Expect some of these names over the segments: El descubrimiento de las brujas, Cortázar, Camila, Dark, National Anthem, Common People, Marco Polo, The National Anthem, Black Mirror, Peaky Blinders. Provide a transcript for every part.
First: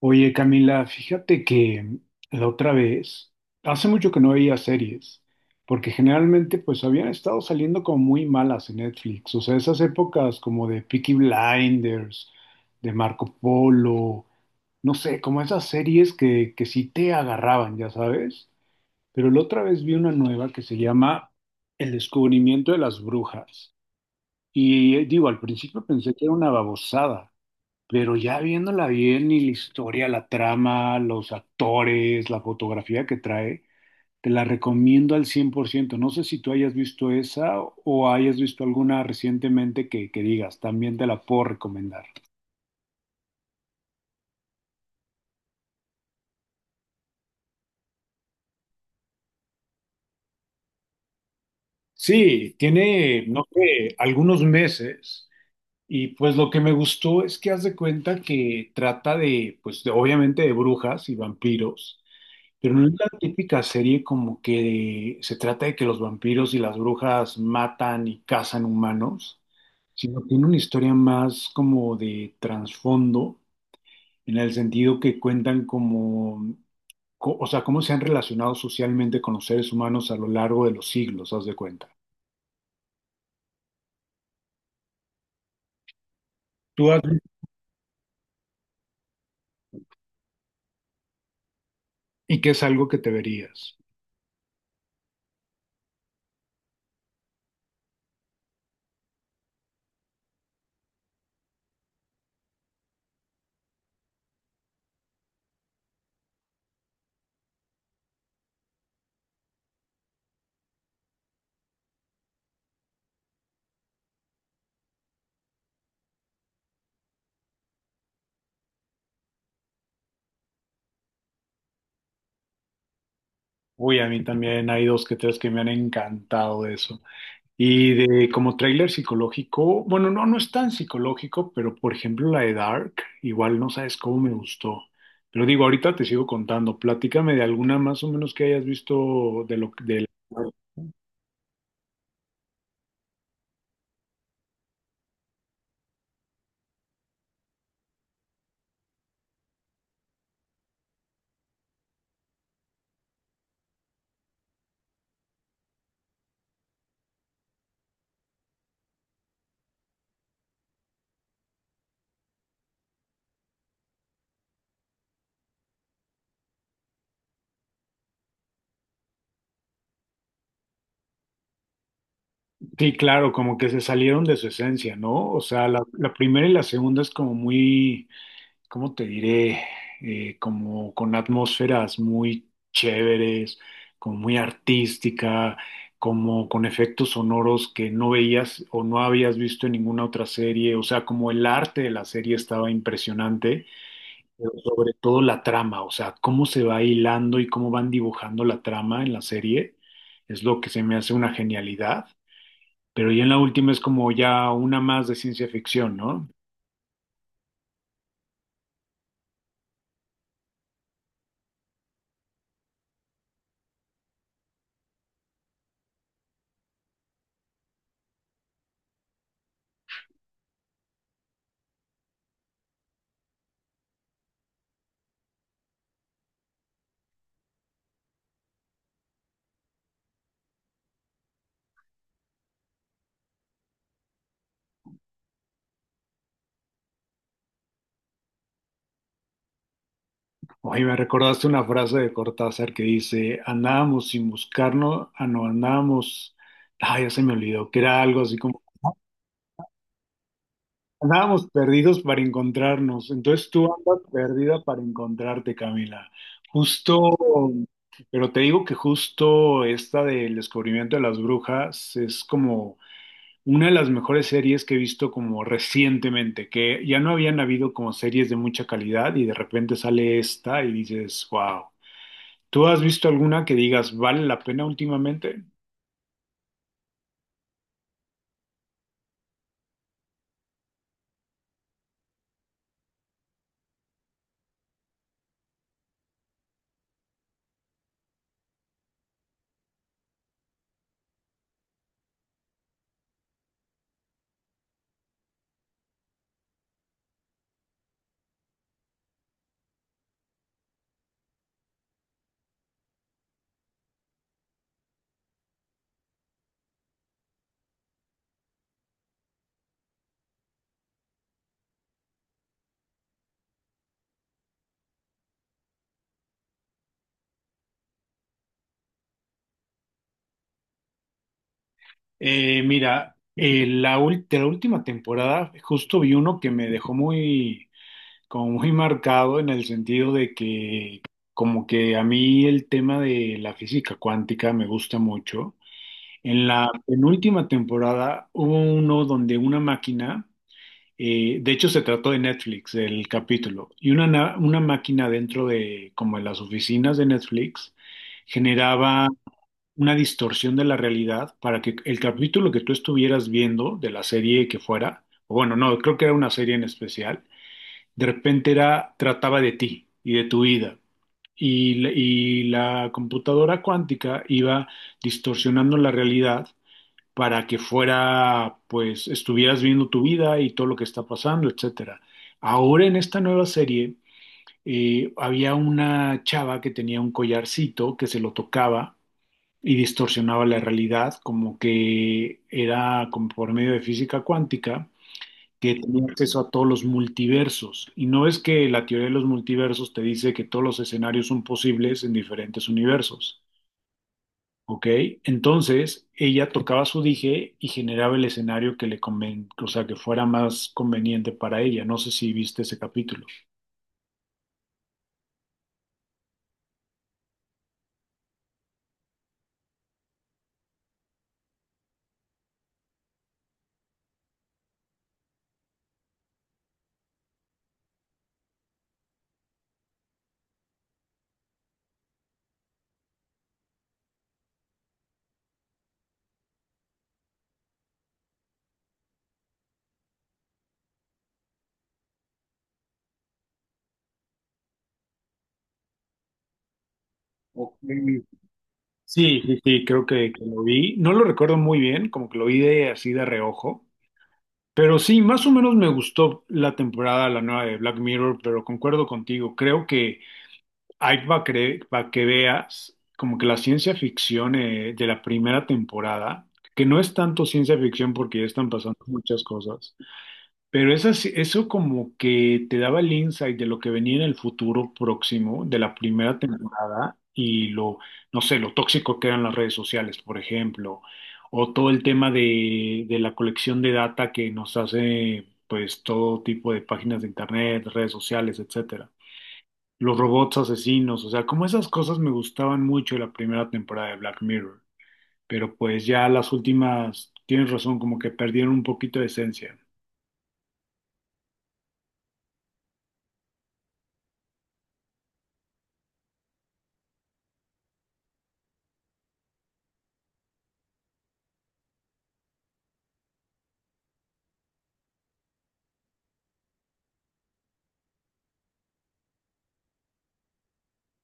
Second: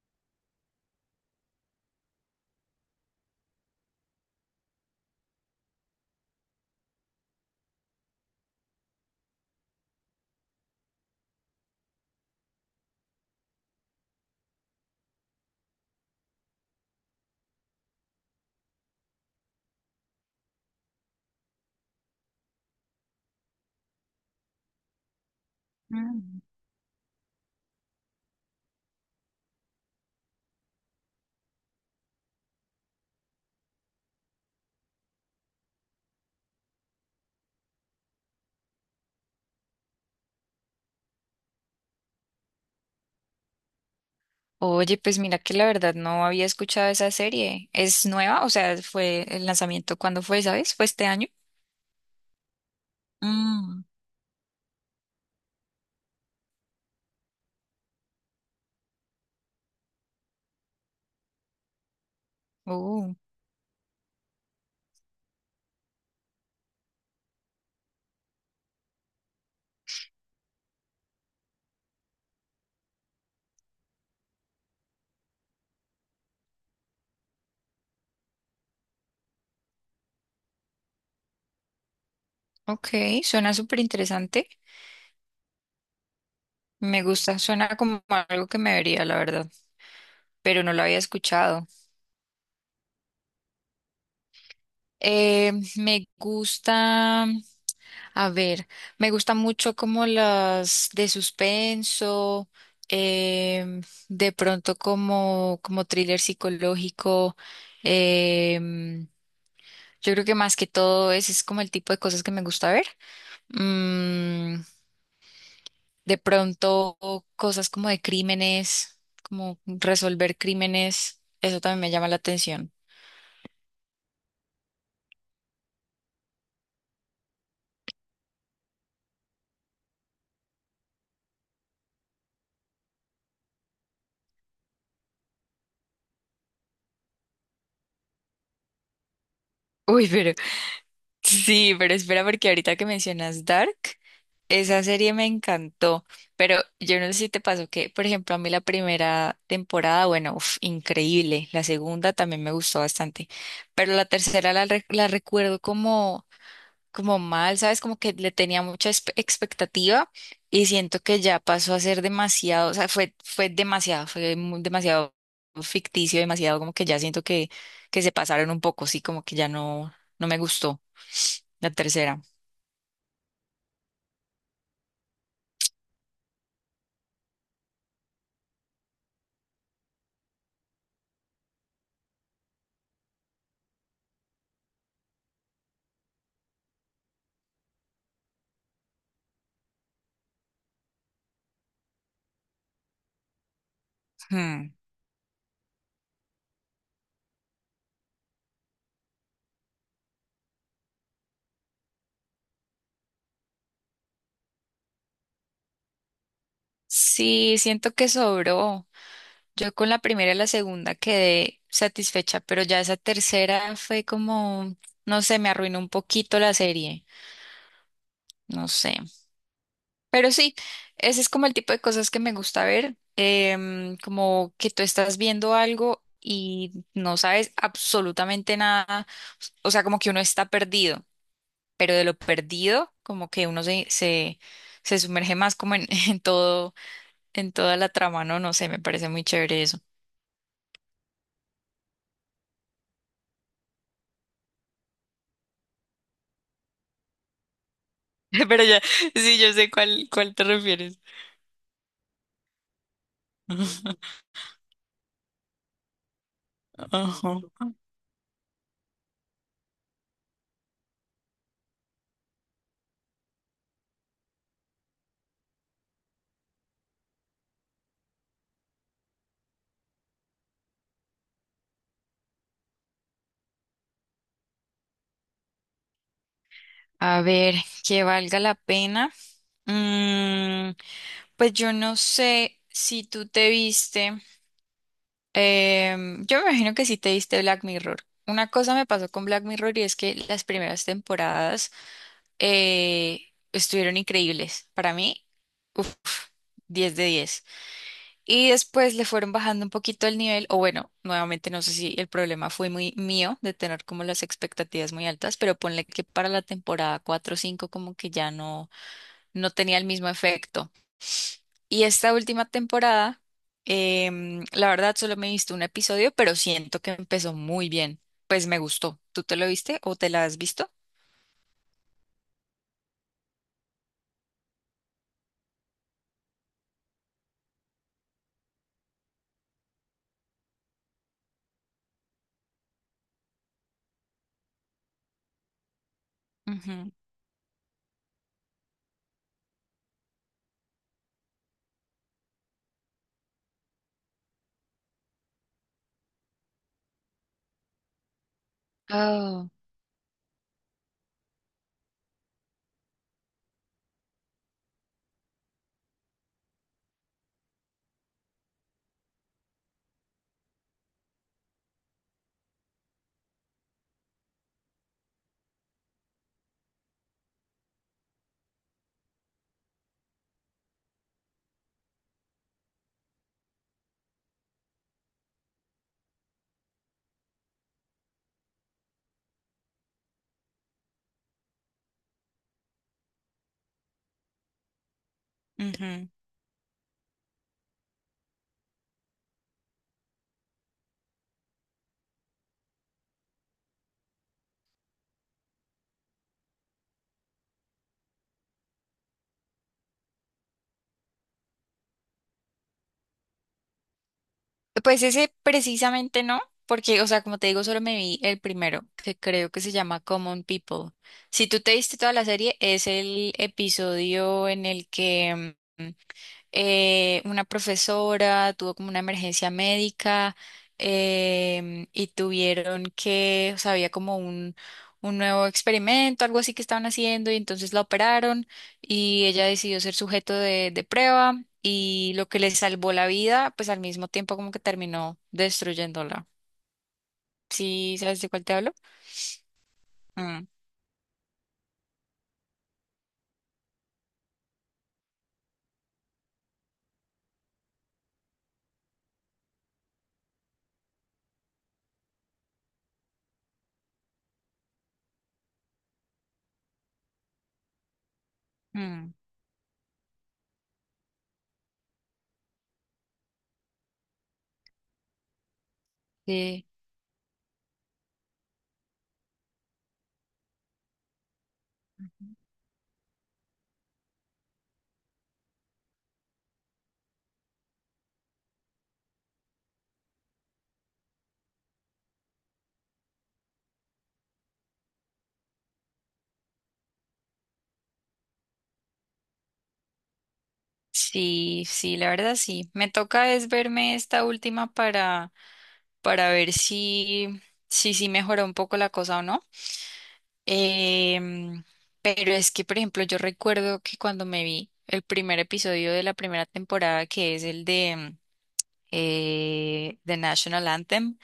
Oye, Camila, fíjate que la otra vez, hace mucho que no veía series, porque generalmente pues habían estado saliendo como muy malas en Netflix, o sea, esas épocas como de Peaky Blinders, de Marco Polo, no sé, como esas series que sí te agarraban, ya sabes, pero la otra vez vi una nueva que se llama El descubrimiento de las brujas, y digo, al principio pensé que era Mm. una babosada. Pero ya viéndola bien y la historia, la trama, los actores, la fotografía que trae, te la recomiendo al 100%. No sé si tú hayas visto esa o hayas visto alguna recientemente que digas, también te la puedo recomendar. Oye, pues mira que la verdad no había escuchado esa serie. ¿Es nueva? O sea, fue el lanzamiento. ¿Cuándo fue, ¿sabes? ¿Fue este año? Sí, tiene, no Mm, sé, algunos meses y pues lo que me gustó es que haz de cuenta que trata de, pues obviamente de brujas y vampiros. Pero no es la uh, típica serie como que se trata de que los vampiros y las brujas matan y cazan humanos, sino tiene una historia más como de trasfondo, en el sentido que cuentan como, o sea, cómo se han relacionado socialmente con los seres humanos a lo largo de los siglos, haz de cuenta. ok, suena súper interesante. Tú has- Me gusta, suena como algo que me vería, la verdad, pero no lo había escuchado. y que es algo que te verías. Me gusta, a ver, me gusta mucho como las de suspenso, em, de pronto como, como thriller psicológico. em, yo creo que más que todo ese es como el tipo de cosas que me gusta ver. Mm, de pronto cosas como de crímenes, como resolver crímenes, eso también me llama la atención. Uy, a mí también hay dos que tres que me han encantado de eso. Y de como tráiler psicológico, bueno, no es tan psicológico, pero por ejemplo la de Dark, igual no sabes cómo me gustó. Pero digo, ahorita te sigo contando, platícame de alguna más o menos que hayas visto de lo de Uy, pero sí, pero espera porque ahorita que mencionas Dark. Esa serie me encantó, pero yo no sé si te pasó que, por ejemplo, a mí la primera temporada, bueno, uf, increíble, la segunda también me gustó bastante, pero la tercera la, la recuerdo como, como mal, ¿sabes? Como que le tenía mucha expectativa y siento que ya pasó a ser demasiado, o sea, fue demasiado, fue demasiado ficticio, demasiado como que ya siento que se pasaron un poco, sí, como que ya no, no me gustó la tercera. Sí, claro, como que se salieron de su esencia, ¿no? O sea, la primera y la segunda es como muy, ¿cómo te diré? Como con atmósferas muy chéveres, como muy artística, como con efectos sonoros que no veías o no habías visto en ninguna otra serie, o sea, como el arte de la serie estaba impresionante, pero Hmm. sobre todo la trama, o sea, cómo se va hilando y cómo van dibujando la trama en la serie, es lo que se me hace una genialidad. Pero ya en la última es como ya una más de ciencia ficción, ¿no? Sí, siento que sobró. Yo con la primera y la segunda quedé satisfecha, pero ya esa tercera fue como, no sé, me arruinó un poquito la serie, no sé. Pero sí, ese es como el tipo de cosas que me gusta ver, como que tú estás viendo algo y no sabes absolutamente nada, o sea, como que uno está perdido, pero de lo perdido, como que uno se sumerge más como en, en todo, en toda la trama, no, no sé, me parece muy chévere eso. Oye, me recordaste una frase de Cortázar que dice, andábamos sin buscarnos, ah, no, andábamos, ah, ya se me olvidó, que era algo así como, Pero ya, sí, yo sé cuál te refieres. andábamos perdidos para encontrarnos. Entonces tú andas perdida para encontrarte, Camila. Justo, Ajá. pero te digo que justo esta del descubrimiento de las brujas es como una de las mejores series que he visto como recientemente, que ya no habían habido como series de mucha calidad y de repente sale esta y dices, wow. ¿Tú has visto alguna que digas vale la pena últimamente? A ver, que valga la pena. Mm, pues yo no sé si tú te viste. Yo me imagino que sí te viste Black Mirror. Una cosa me pasó con Black Mirror y es que las primeras temporadas estuvieron increíbles. Para mí, uff, 10 de diez. Y después le fueron bajando un poquito el nivel, o bueno, nuevamente no sé si el problema fue muy mío de tener como las expectativas muy altas, pero ponle que para la temporada 4 o 5 como que ya no, no tenía el mismo efecto. Y esta última temporada, la verdad solo me he visto un episodio, pero siento que empezó muy bien. Pues me gustó. ¿Tú te lo viste o te la has visto? Mira, de la última temporada justo vi uno que me dejó muy, como muy marcado, en el sentido de que como que a mí el tema de la física cuántica me gusta mucho. En la Ujú. penúltima temporada hubo uno donde una máquina, de hecho se trató de Netflix, el capítulo, y una máquina dentro de como en las oficinas de Netflix generaba Oh. una distorsión de la realidad para que el capítulo que tú estuvieras viendo de la serie que fuera, o bueno, no, creo que era una serie en especial, de repente era, trataba de ti y de tu vida. Y la computadora cuántica iba distorsionando la realidad para que fuera, pues, estuvieras viendo tu vida y todo lo que está pasando, etcétera. Ahora en esta nueva serie había una chava que tenía un collarcito que se lo tocaba y distorsionaba la realidad, como que era como por medio de física cuántica que tenía Ujú. acceso a todos los multiversos. Y no es que la teoría de los multiversos te dice que todos los escenarios son posibles en diferentes universos, ¿ok? Entonces, ella tocaba su dije y generaba el escenario que o sea, que fuera más conveniente para ella. No sé si viste ese capítulo. Pues ese precisamente no, porque, o sea, como te digo, solo me vi el primero, que creo que se llama Common People. Si tú te viste toda la serie, es el episodio en el que una profesora tuvo como una emergencia médica. Y tuvieron que, o sea, había como un nuevo experimento, algo así que estaban haciendo y entonces la operaron y ella decidió ser sujeto de prueba y lo que le salvó la vida, pues al mismo tiempo como que terminó destruyéndola. Ok. ¿Sí sabes de cuál te hablo? Sí, creo que Mm, lo vi. No lo recuerdo muy bien, como que lo vi de así de reojo. Pero sí, más o menos me gustó la temporada, la nueva de Black Mirror, pero concuerdo contigo, creo que hay, para que veas como que la ciencia ficción, de la primera temporada, que no es tanto ciencia ficción porque ya están pasando mm, muchas cosas, pero eso como que te daba el insight de lo que venía en el futuro próximo de la primera sí. temporada y lo, no sé, lo tóxico que eran las redes sociales, por ejemplo, o todo el tema de la colección de data que nos hace pues todo tipo de páginas de internet, redes sociales, etcétera. Los robots asesinos, o sea, como esas cosas me gustaban mucho de la primera temporada de Black Mirror, pero pues ya las últimas, tienes razón, como que perdieron un poquito de esencia. Sí, sí, la verdad sí. Me toca es verme esta última para ver si, si, sí mejoró un poco la cosa o no. Em, pero es que, por ejemplo, yo recuerdo que cuando me vi el primer episodio de la primera temporada, que es el de The National Anthem,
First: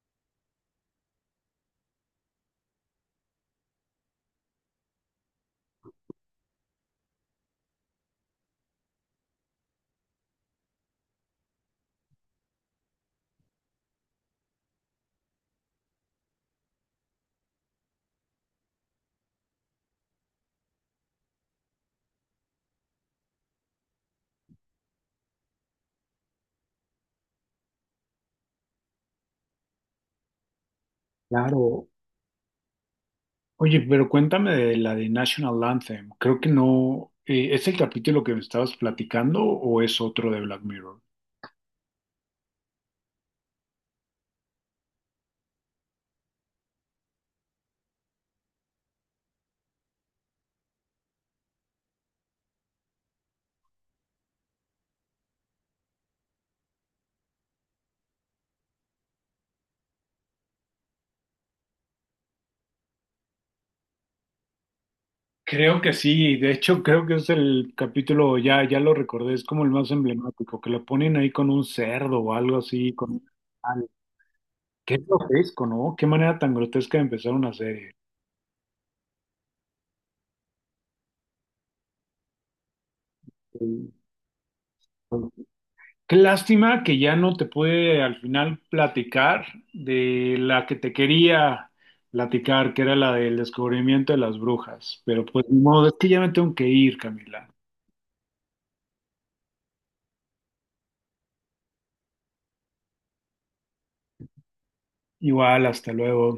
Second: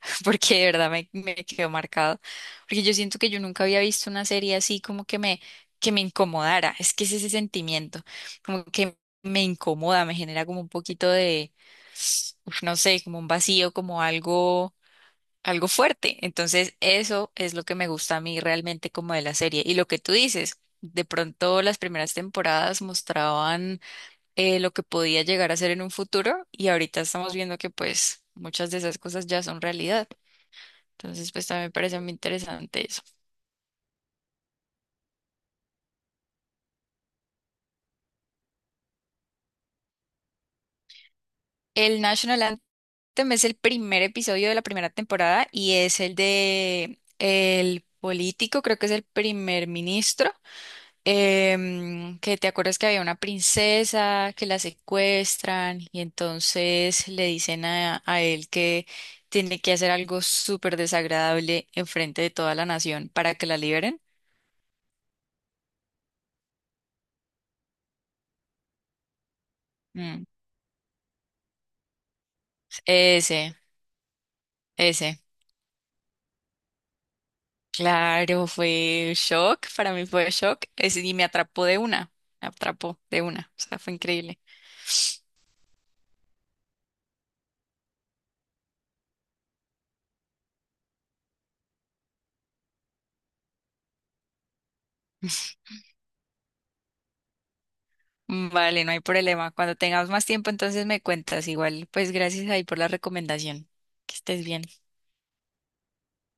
porque de verdad me, me quedó marcado, porque yo siento que yo nunca había visto una serie así como que me incomodara, es que es ese sentimiento, como que me incomoda, me genera como un poquito de, uf, no sé, como un vacío, como algo algo fuerte. Entonces, eso es lo que me gusta a mí realmente como de la serie. Y lo que tú dices, de pronto las primeras temporadas mostraban lo que podía llegar a ser en un futuro y ahorita estamos viendo que pues muchas de esas cosas ya son realidad. Entonces, pues también me Claro. parece muy interesante eso. Oye, pero cuéntame de la de National Anthem. Creo que no. ¿Es el capítulo que me estabas platicando o es otro de Black Mirror? El National Anthem es el primer episodio de la primera temporada y es el de el político, creo que es el primer ministro. Que te acuerdas que había una princesa que la secuestran y entonces le dicen a él que tiene que hacer algo súper desagradable enfrente de toda la nación para que la liberen. Creo que sí. De hecho, creo que es el capítulo, ya lo recordé, es como el más Mm, emblemático, que lo ponen ahí con un cerdo o algo así. Un ese, animal. Qué ese. grotesco, ¿no? Qué manera tan grotesca de empezar una serie. Claro, fue shock, para mí fue shock, ese, y me atrapó de una, me atrapó de una, o sea, fue increíble. Sí. Qué lástima que ya no te pude al final platicar de la que te quería platicar, que era la del descubrimiento de las brujas. Pero pues ni modo, es que ya me tengo que ir, Camila. Mm, vale, no hay problema. Cuando tengamos más tiempo, entonces me cuentas. Igual, pues gracias ahí por la recomendación. Que estés bien. Igual, hasta luego.